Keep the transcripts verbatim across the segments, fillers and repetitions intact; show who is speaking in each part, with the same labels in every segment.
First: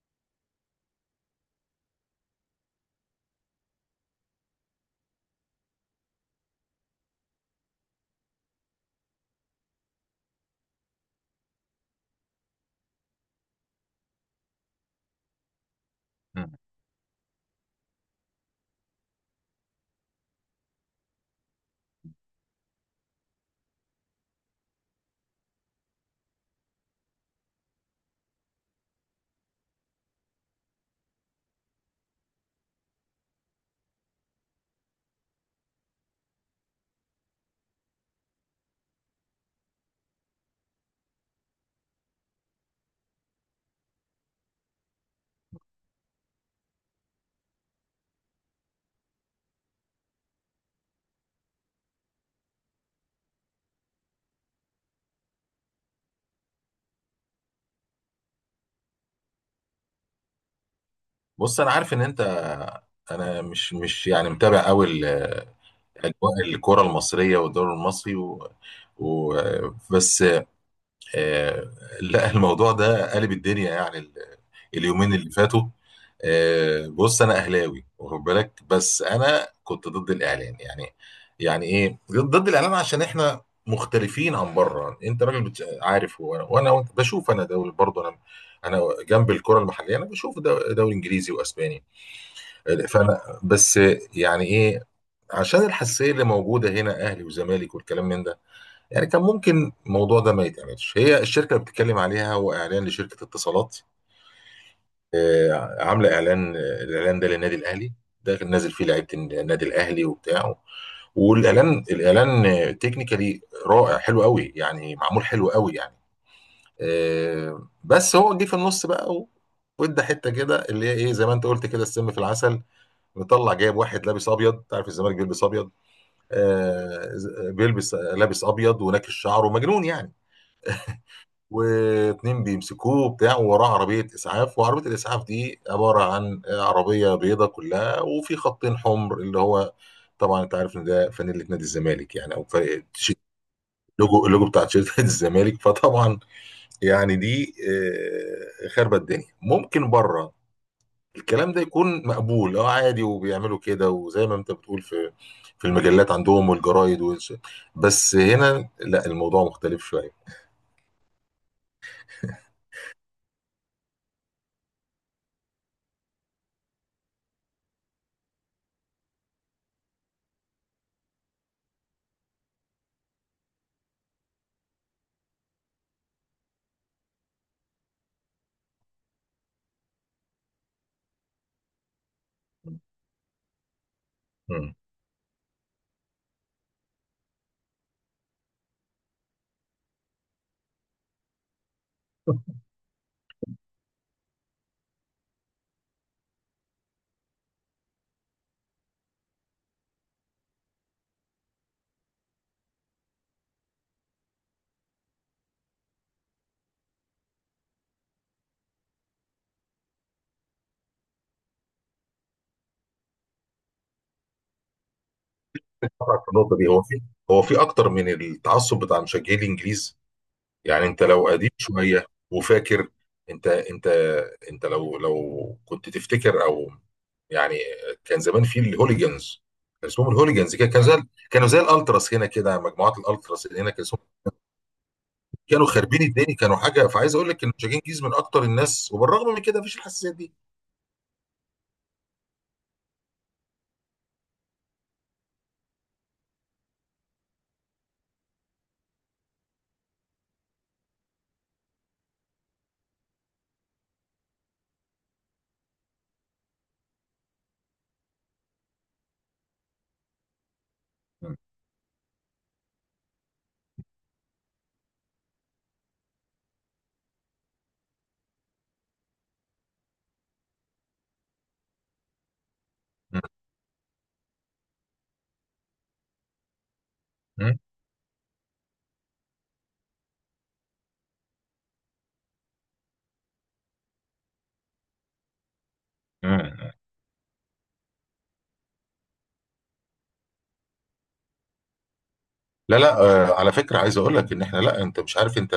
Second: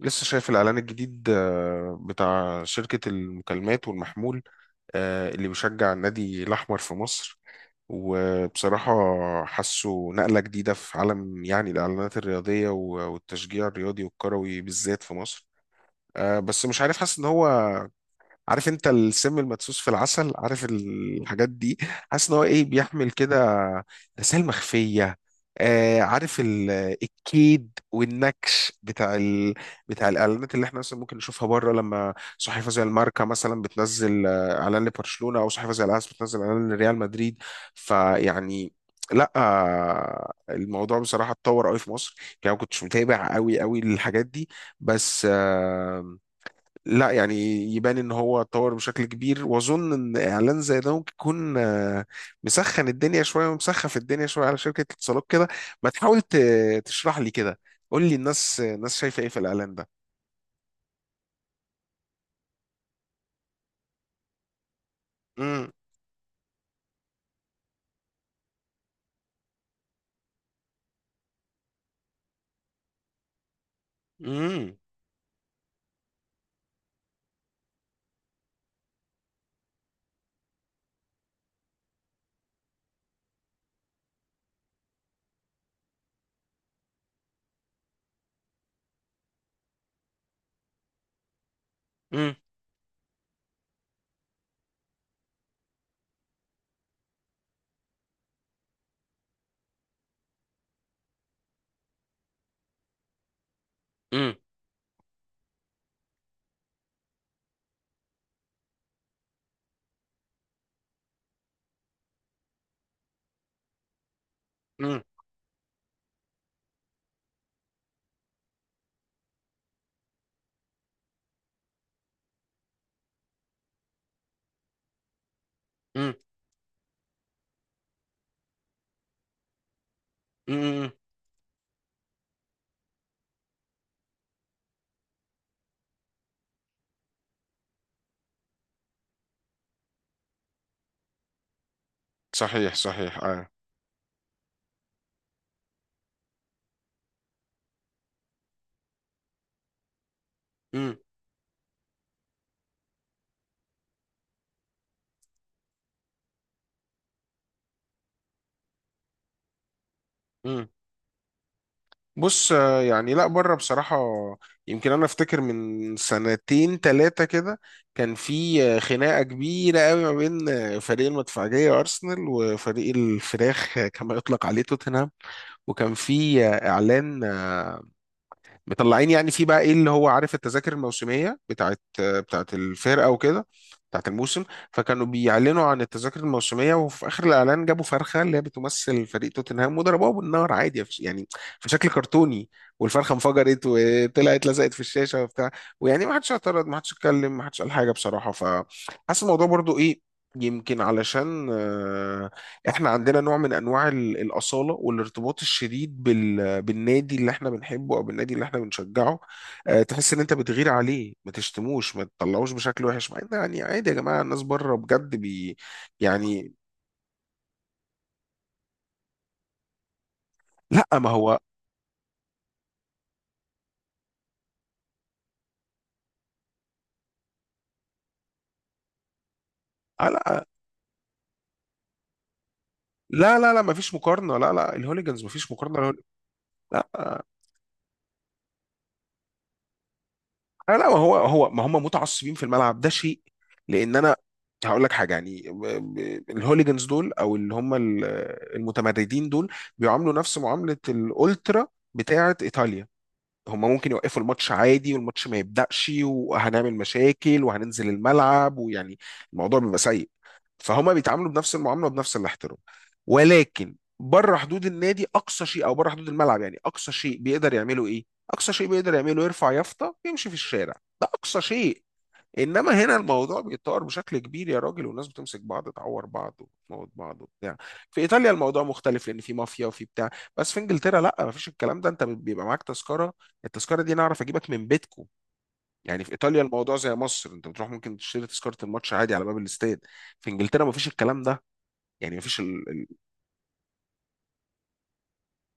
Speaker 1: لسه شايف الإعلان الجديد، آه، بتاع شركة المكالمات والمحمول، آه، اللي بيشجع النادي الأحمر في مصر. وبصراحة حاسه نقلة جديدة في عالم، يعني الإعلانات الرياضية و- والتشجيع الرياضي والكروي بالذات في مصر. آه،
Speaker 2: مم.
Speaker 1: بس مش عارف، حاسس إن هو، عارف انت، السم المدسوس في العسل، عارف الحاجات دي. حاسس ان هو ايه، بيحمل كده رسائل مخفية. آه عارف ال- الكيد والنكش بتاع ال... بتاع الاعلانات اللي احنا مثلا ممكن نشوفها بره، لما صحيفه زي الماركا مثلا بتنزل، آه، اعلان لبرشلونه، او صحيفه زي الاس بتنزل اعلان لريال مدريد. فيعني، لا آه، الموضوع بصراحه اتطور قوي في مصر. يعني ما كنتش متابع قوي قوي للحاجات دي، بس لا يعني يبان ان هو اتطور بشكل كبير، واظن ان اعلان زي ده ممكن يكون آه، مسخن الدنيا شويه ومسخف الدنيا شويه على شركه الاتصالات كده. ما تحاول ت- تشرح لي كده، قول لي، الناس الناس شايفه ايه في الاعلان ده؟
Speaker 2: بص، انا عارف ان انت. انا مش مش يعني متابع قوي ال-
Speaker 1: مم.
Speaker 2: اجواء الكره المصريه والدوري المصري و... و... بس. آه، لا، الموضوع ده قلب الدنيا، يعني ال-
Speaker 1: مم.
Speaker 2: اليومين اللي فاتوا. آه، بص، انا اهلاوي واخد بالك، بس انا كنت ضد الاعلان يعني. يعني ايه ضد الاعلان؟ عشان احنا مختلفين عن بره. انت راجل بت- عارف، وانا وانا وأنت- بشوف انا دوري برضه. انا انا جنب الكره المحليه، انا بشوف دو- دوري انجليزي واسباني.
Speaker 1: مم.
Speaker 2: فانا بس يعني ايه؟ عشان الحساسيه اللي موجوده هنا، اهلي وزمالك والكلام من ده، يعني كان ممكن الموضوع ده ما يتعملش. هي الشركه اللي بتتكلم عليها هو اعلان لشركه اتصالات،
Speaker 1: مم.
Speaker 2: آه، عامله اعلان. الاعلان ده للنادي الاهلي، ده كان نازل فيه لعيبه النادي الاهلي وبتاع. والاعلان الاعلان تكنيكالي رائع، حلو قوي يعني،
Speaker 1: مم.
Speaker 2: معمول حلو قوي يعني. آه، بس هو جه في النص بقى و- وادى حته كده اللي هي ايه، زي ما انت قلت كده، السم في العسل. مطلع جايب واحد لابس ابيض، انت عارف الزمالك بيلبس ابيض.
Speaker 1: مم.
Speaker 2: آه بيلبس لابس ابيض وناكش شعره مجنون يعني،
Speaker 1: مم.
Speaker 2: واتنين بيمسكوه بتاع، ووراه عربيه اسعاف. وعربيه الاسعاف دي عباره عن عربيه بيضه كلها وفي خطين حمر، اللي هو طبعا انت عارف ان ده فانيله نادي الزمالك يعني، او
Speaker 1: صحيح
Speaker 2: فريق
Speaker 1: صحيح،
Speaker 2: تيشيرت-
Speaker 1: اه.
Speaker 2: اللوجو اللوجو بتاع تيشيرت نادي الزمالك فطبعا يعني دي آه، خربت الدنيا. ممكن بره الكلام ده يكون مقبول، اه، عادي، وبيعملوا كده، وزي ما انت بتقول في في المجلات عندهم والجرايد والش... بس هنا لا، الموضوع مختلف شويه.
Speaker 1: مم. بص، آه، يعني لا بره بصراحة، يمكن أنا أفتكر من سنتين تلاتة كده كان في آه، خناقة كبيرة قوي ما بين آه، فريق المدفعجية أرسنال وفريق الفراخ، آه، كما يطلق عليه، توتنهام. وكان في آه، إعلان، آه، مطلعين يعني في بقى ايه، اللي هو عارف، التذاكر الموسميه بتاعت بتاعت الفرقه وكده، بتاعت الموسم.
Speaker 2: مم.
Speaker 1: فكانوا بيعلنوا عن التذاكر الموسميه، وفي اخر الاعلان جابوا فرخه اللي هي بتمثل فريق توتنهام وضربوها بالنار عادي، في- يعني في شكل كرتوني، والفرخه انفجرت وطلعت لزقت في الشاشه وبتاع. ويعني ما حدش اعترض، ما حدش اتكلم، ما حدش قال حاجه بصراحه. فحاسس الموضوع برضو ايه، يمكن علشان آه، احنا عندنا نوع من انواع ال- الاصاله والارتباط الشديد بال... بالنادي اللي احنا بنحبه، او بالنادي اللي احنا بنشجعه. أه، تحس ان انت بتغير عليه، ما تشتموش، ما تطلعوش بشكل وحش. مع ان يعني عادي يا جماعه، الناس بره بجد بي،
Speaker 2: طبعا في
Speaker 1: يعني
Speaker 2: النقطه دي هو في هو في اكتر من التعصب بتاع مشجعي الانجليز، يعني
Speaker 1: لا
Speaker 2: انت
Speaker 1: ما
Speaker 2: لو
Speaker 1: هو،
Speaker 2: قديم شويه وفاكر. انت انت انت لو لو كنت تفتكر او يعني. كان زمان في الهوليجنز، كان
Speaker 1: آه
Speaker 2: اسمهم
Speaker 1: لا
Speaker 2: الهوليجنز كده، كانوا زي كانوا زي الالتراس هنا كده، مجموعات
Speaker 1: لا
Speaker 2: الالتراس
Speaker 1: لا.
Speaker 2: اللي
Speaker 1: لا
Speaker 2: هنا
Speaker 1: ما
Speaker 2: كان
Speaker 1: فيش
Speaker 2: اسمهم
Speaker 1: مقارنه، لا لا، الهوليجانز ما فيش
Speaker 2: كانوا
Speaker 1: مقارنه.
Speaker 2: خاربين الدنيا. كانوا حاجه، فعايز
Speaker 1: لا
Speaker 2: اقول لك ان شاكين جيز من اكتر الناس، وبالرغم من كده مفيش الحساسيات دي.
Speaker 1: لا لا، ما هو، هو ما هم متعصبين في الملعب، ده شيء. لان انا هقول لك حاجه، يعني ب- ب- الهوليجنز دول، او اللي هم ال- المتمردين دول، بيعاملوا نفس معامله الالترا بتاعه ايطاليا. هم ممكن يوقفوا الماتش عادي، والماتش ما يبدأش، وهنعمل مشاكل، وهننزل الملعب، ويعني الموضوع بيبقى سيء. فهما بيتعاملوا بنفس المعامله وبنفس الاحترام. ولكن بره حدود النادي، اقصى شيء، او بره حدود الملعب، يعني اقصى شيء بيقدر يعمله ايه؟ اقصى شيء بيقدر يعمله، يرفع يافطه ويمشي في الشارع. ده اقصى شيء. انما هنا
Speaker 2: م-
Speaker 1: الموضوع بيتطور بشكل كبير يا راجل، والناس بتمسك بعض، تعور بعض، وتموت بعض وبتاع.
Speaker 2: م-
Speaker 1: في ايطاليا الموضوع مختلف، لان في مافيا وفي بتاع. بس في انجلترا لا، مفيش الكلام ده. انت بيبقى معاك تذكره. التذكره دي انا اعرف اجيبك من بيتكو. يعني في ايطاليا
Speaker 2: م-
Speaker 1: الموضوع زي مصر، انت بتروح ممكن تشتري تذكره الماتش عادي على باب الاستاد. في انجلترا مفيش الكلام ده، يعني مفيش ال...
Speaker 2: لا
Speaker 1: ال...
Speaker 2: لا، آه، على فكره عايز اقول لك ان احنا. لا انت مش عارف، انت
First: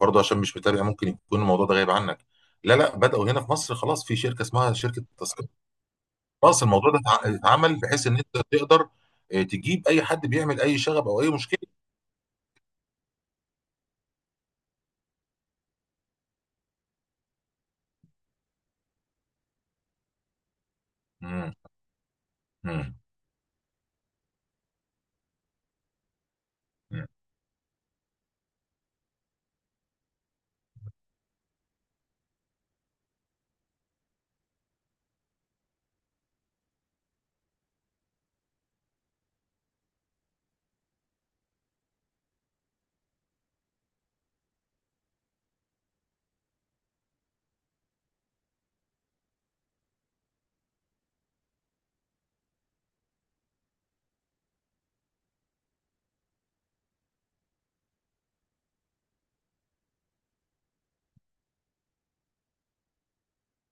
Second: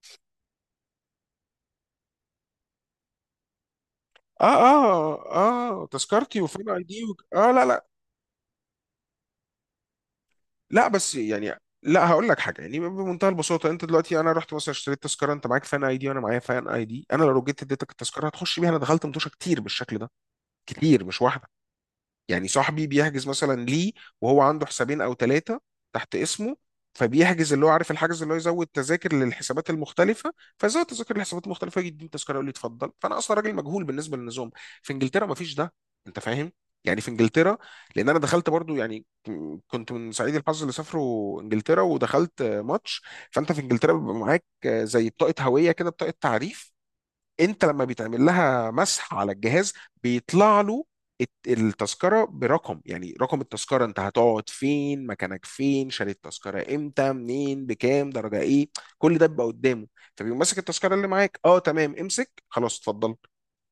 Speaker 2: برضه عشان مش متابع ممكن يكون الموضوع ده غايب عنك. لا لا، بداوا هنا في مصر خلاص، في شركه
Speaker 1: اه
Speaker 2: اسمها شركه
Speaker 1: اه
Speaker 2: تذكره.
Speaker 1: اه، تذكرتي،
Speaker 2: خلاص
Speaker 1: وفين اي
Speaker 2: الموضوع ده
Speaker 1: دي، وك...
Speaker 2: اتع-
Speaker 1: اه لا
Speaker 2: اتعمل
Speaker 1: لا.
Speaker 2: بحيث ان انت تقدر، آه، تجيب اي حد بيعمل اي
Speaker 1: لا
Speaker 2: شغب
Speaker 1: بس
Speaker 2: او اي
Speaker 1: يعني،
Speaker 2: مشكله.
Speaker 1: لا هقول لك حاجه، يعني بمنتهى البساطه، انت دلوقتي، انا رحت مثلا اشتريت تذكره، انت معاك فان اي دي، وانا معايا فان اي دي. انا لو جيت اديتك التذكره، هتخش بيها. انا دخلت متوشه كتير بالشكل ده، كتير مش واحده.
Speaker 2: م-
Speaker 1: يعني صاحبي
Speaker 2: م-
Speaker 1: بيحجز مثلا ليه، وهو عنده حسابين او ثلاثه تحت اسمه.
Speaker 2: م-
Speaker 1: فبيحجز اللي هو، عارف الحجز، اللي هو يزود تذاكر للحسابات المختلفه. فزود تذاكر للحسابات المختلفه، يجي يديني تذكره، يقول لي اتفضل. فانا اصلا راجل مجهول بالنسبه للنظام. في انجلترا ما فيش ده. انت فاهم؟ يعني في انجلترا، لان انا دخلت برضو، يعني ك- كنت من سعيد الحظ اللي سافروا انجلترا ودخلت آه، ماتش. فانت في انجلترا بيبقى معاك آه، زي بطاقه هويه كده، بطاقه تعريف. انت لما بيتعمل لها مسح على الجهاز، بيطلع له الت- التذكره برقم، يعني رقم التذكره، انت هتقعد فين، مكانك فين، شاري التذكره امتى، منين، بكام، درجه ايه. كل ده بيبقى قدامه. فبيقوم ماسك التذكره اللي معاك، اه تمام امسك، خلاص اتفضل.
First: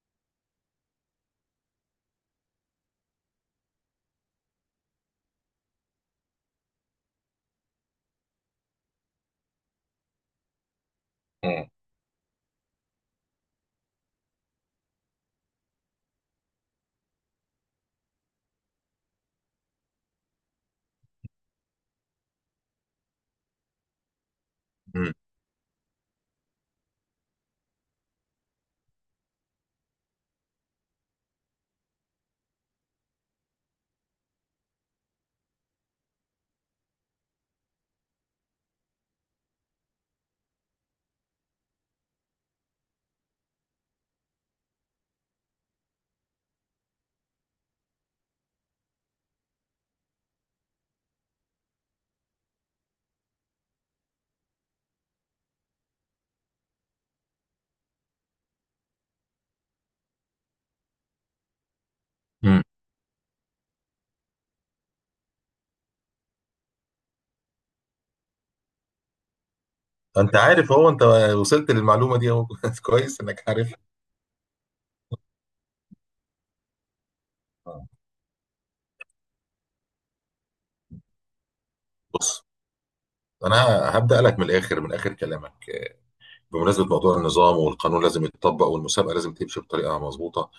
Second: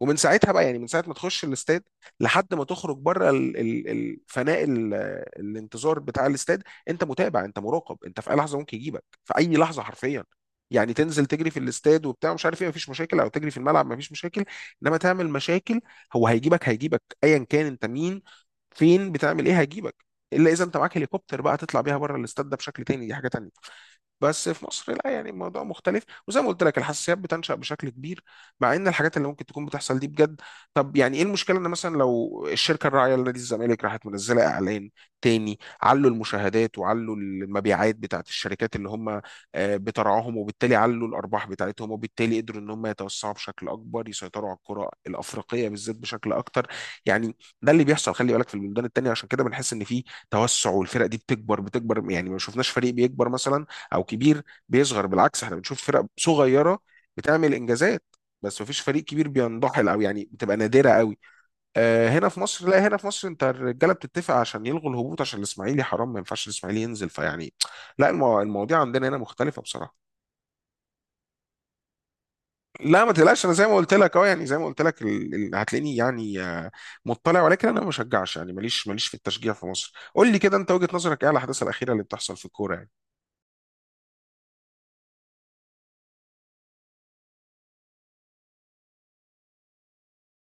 Speaker 1: ومن ساعتها بقى، يعني من ساعه ما تخش الاستاد لحد ما تخرج بره ال- ال- الفناء، ال- الانتظار بتاع الاستاد، انت متابع، انت مراقب، انت في اي لحظه ممكن يجيبك، في اي لحظه حرفيا. يعني تنزل تجري في
Speaker 2: م-
Speaker 1: الاستاد وبتاع مش عارف ايه، مفيش مشاكل. او تجري في الملعب، مفيش مشاكل. انما تعمل مشاكل، هو هيجيبك، هيجيبك ايا كان انت مين، فين، بتعمل ايه، هيجيبك. الا اذا انت معاك هليكوبتر بقى، تطلع بيها بره الاستاد، ده بشكل تاني، دي حاجه تانيه. بس في مصر لا،
Speaker 2: م-
Speaker 1: يعني الموضوع مختلف، وزي ما قلت لك الحساسيات بتنشأ بشكل كبير، مع ان الحاجات اللي ممكن تكون بتحصل دي بجد. طب يعني ايه المشكله ان مثلا لو الشركه الراعيه لنادي الزمالك راحت منزله اعلان تاني؟ علوا المشاهدات، وعلوا المبيعات بتاعت الشركات اللي هم آه، بترعاهم، وبالتالي علوا الارباح بتاعتهم، وبالتالي قدروا ان هم يتوسعوا بشكل اكبر، يسيطروا على الكره الافريقيه بالذات بشكل اكتر يعني. ده اللي بيحصل، خلي بالك، في البلدان التانيه. عشان كده بنحس ان في توسع، والفرق دي بتكبر بتكبر. يعني ما شفناش فريق بيكبر مثلا، او كبير بيصغر. بالعكس احنا بنشوف فرق صغيره بتعمل انجازات، بس مفيش فريق كبير بينضحل، او يعني بتبقى نادره قوي. آه، هنا في
Speaker 2: م.
Speaker 1: مصر لا، هنا في مصر انت الرجاله بتتفق عشان يلغوا الهبوط، عشان الاسماعيلي حرام، ما ينفعش الاسماعيلي ينزل. فيعني لا، المو... المواضيع عندنا هنا مختلفه بصراحه.
Speaker 2: انت عارف هو انت وصلت للمعلومه دي اهو
Speaker 1: لا ما
Speaker 2: كويس
Speaker 1: تقلقش،
Speaker 2: انك
Speaker 1: انا زي ما
Speaker 2: عارف.
Speaker 1: قلت لك اه، يعني زي ما قلت لك ال... ال- هتلاقيني يعني آه، مطلع، ولكن انا ما بشجعش يعني. ماليش ماليش في التشجيع في مصر. قول لي كده، انت وجهه نظرك ايه على الاحداث الاخيره اللي بتحصل
Speaker 2: بص،
Speaker 1: في الكوره يعني؟
Speaker 2: انا هبدا لك من الاخر، من اخر كلامك. بمناسبه موضوع النظام والقانون لازم يتطبق، والمسابقه لازم تمشي بطريقه مظبوطه.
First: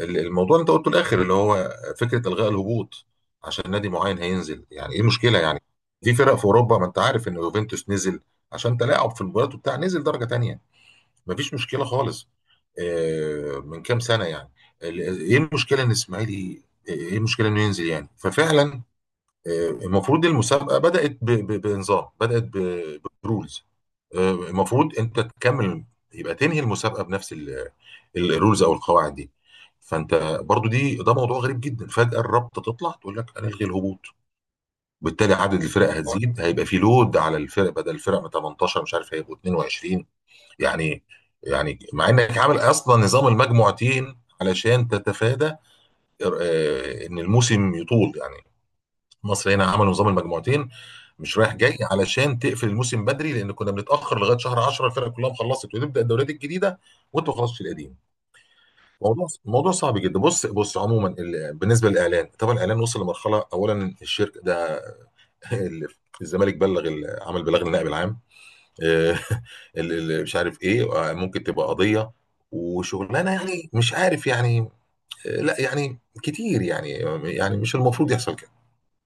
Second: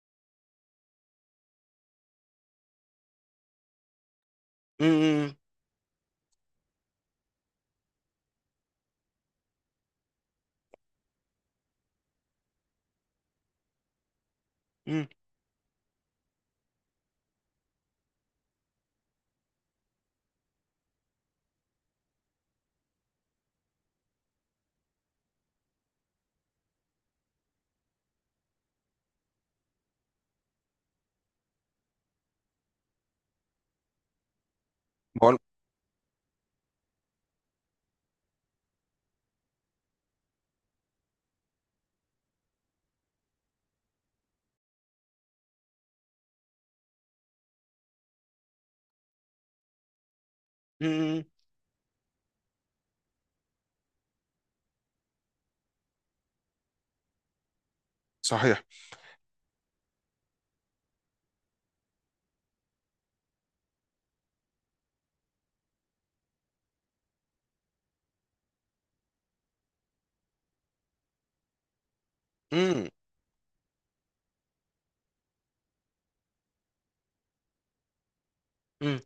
Speaker 2: ال- الموضوع اللي انت قلته الاخر، اللي هو فكره الغاء الهبوط عشان نادي معين هينزل،
Speaker 1: امم
Speaker 2: يعني ايه
Speaker 1: امم
Speaker 2: المشكله يعني؟ في فرق في اوروبا، ما انت عارف ان يوفنتوس نزل عشان تلاعب في المباريات وبتاع، نزل درجه تانية. مفيش مشكله خالص. آه، من كام سنه يعني. ال-
Speaker 1: مم.
Speaker 2: ايه المشكله ان اسماعيلي، ايه المشكله انه ينزل يعني؟ ففعلا، آه، المفروض المسابقه بدات ب- ب- بنظام، بدات برولز. آه، المفروض انت تكمل، يبقى تنهي المسابقه بنفس ال- ال- الرولز او القواعد دي. فانت برضو دي، ده موضوع غريب جدا. فجاه الرابطه تطلع تقول لك هنلغي الهبوط، بالتالي
Speaker 1: بقول.
Speaker 2: عدد الفرق هتزيد، هيبقى في لود على الفرق، بدل الفرق من تمنتاشر مش عارف هيبقوا اتنين وعشرين. يعني يعني مع انك عامل اصلا نظام المجموعتين علشان تتفادى آه، ان الموسم يطول يعني. مصر هنا عملوا نظام المجموعتين
Speaker 1: مم.
Speaker 2: مش رايح جاي علشان تقفل الموسم بدري، لان كنا بنتاخر لغايه شهر عشرة الفرق كلها خلصت وتبدا الدوريات الجديده، وانت ما خلصتش القديم.
Speaker 1: صحيح.
Speaker 2: موضوع موضوع صعب جدا. بص بص، عموما ال- بالنسبه للاعلان، طبعا الاعلان وصل لمرحله. اولا الشركه ده ال- الزمالك بلغ، ال- عمل بلاغ للنائب العام. آه، ال- ال- مش عارف ايه، آه، ممكن تبقى قضيه وشغلانه يعني، مش عارف يعني. آه، لا يعني كتير يعني، يعني مش المفروض يحصل كده.
Speaker 1: مم.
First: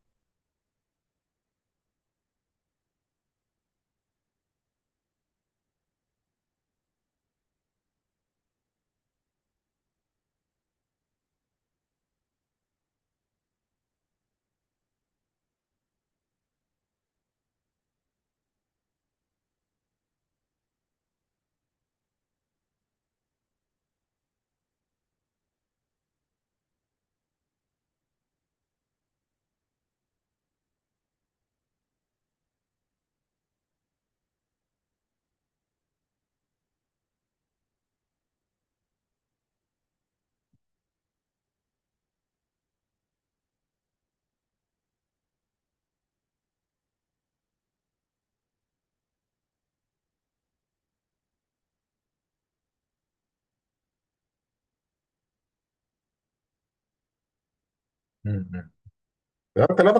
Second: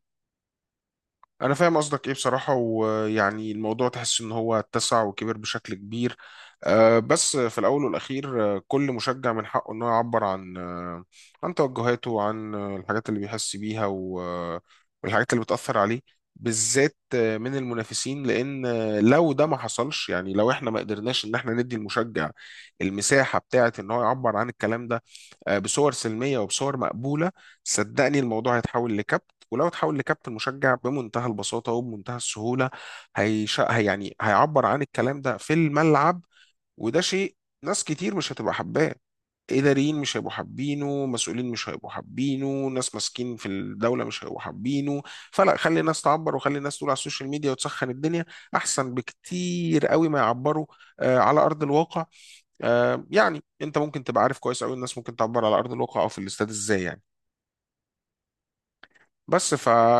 Speaker 1: انا فاهم قصدك ايه بصراحه. ويعني الموضوع تحس ان هو اتسع وكبر بشكل كبير. آه، بس في الاول والاخير، آه، كل مشجع من حقه انه يعبر عن آه، عن توجهاته، وعن آه، الحاجات اللي بيحس بيها، و- آه، والحاجات اللي بتاثر عليه، بالذات آه، من المنافسين. لان آه، لو ده ما حصلش، يعني لو احنا ما قدرناش ان احنا ندي المشجع المساحه بتاعه ان هو يعبر عن الكلام ده آه، بصور سلميه وبصور مقبوله، صدقني الموضوع هيتحول لكبت. ولو تحاول لكابت المشجع بمنتهى البساطة وبمنتهى السهولة، هيش... هي يعني هيعبر عن الكلام ده في الملعب. وده شيء ناس كتير مش هتبقى حباه، إداريين مش هيبقوا حابينه، مسؤولين مش هيبقوا حابينه، ناس ماسكين في الدولة مش هيبقوا حابينه. فلا، خلي الناس تعبر، وخلي الناس تقول على السوشيال ميديا وتسخن الدنيا، أحسن بكتير قوي ما يعبروا آه على أرض الواقع. آه يعني، أنت ممكن تبقى عارف كويس قوي الناس ممكن تعبر على أرض الواقع أو في الاستاد إزاي يعني.
Speaker 2: مم.
Speaker 1: بس ف
Speaker 2: فانت لا،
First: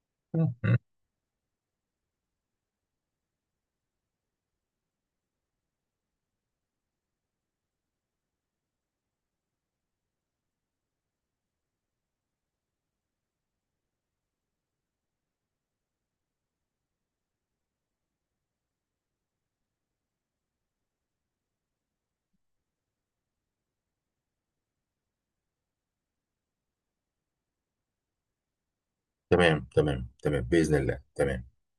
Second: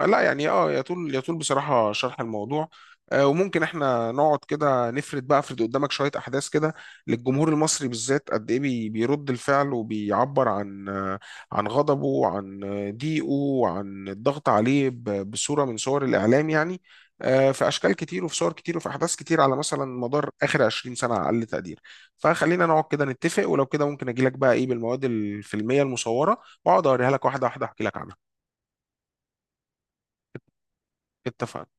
Speaker 1: لا يعني اه،
Speaker 2: بأس.
Speaker 1: يطول يطول بصراحة شرح الموضوع. آه، وممكن احنا نقعد كده نفرد، بقى افرد قدامك شوية احداث كده، للجمهور المصري بالذات، قد ايه بي- بيرد الفعل وبيعبر عن آه، عن غضبه، وعن آه، ضيقه، وعن الضغط عليه ب- بصورة من صور الاعلام يعني. آه، في اشكال كتير، وفي صور كتير، وفي احداث كتير، على مثلا مدار اخر عشرين سنة على اقل تقدير. فخلينا نقعد كده نتفق، ولو كده ممكن اجي لك بقى ايه بالمواد الفيلمية المصورة، واقعد اوريها لك واحدة واحدة، احكي لك عنها.
Speaker 2: تمام تمام تمام، بإذن الله. تمام.
Speaker 1: اتفقنا.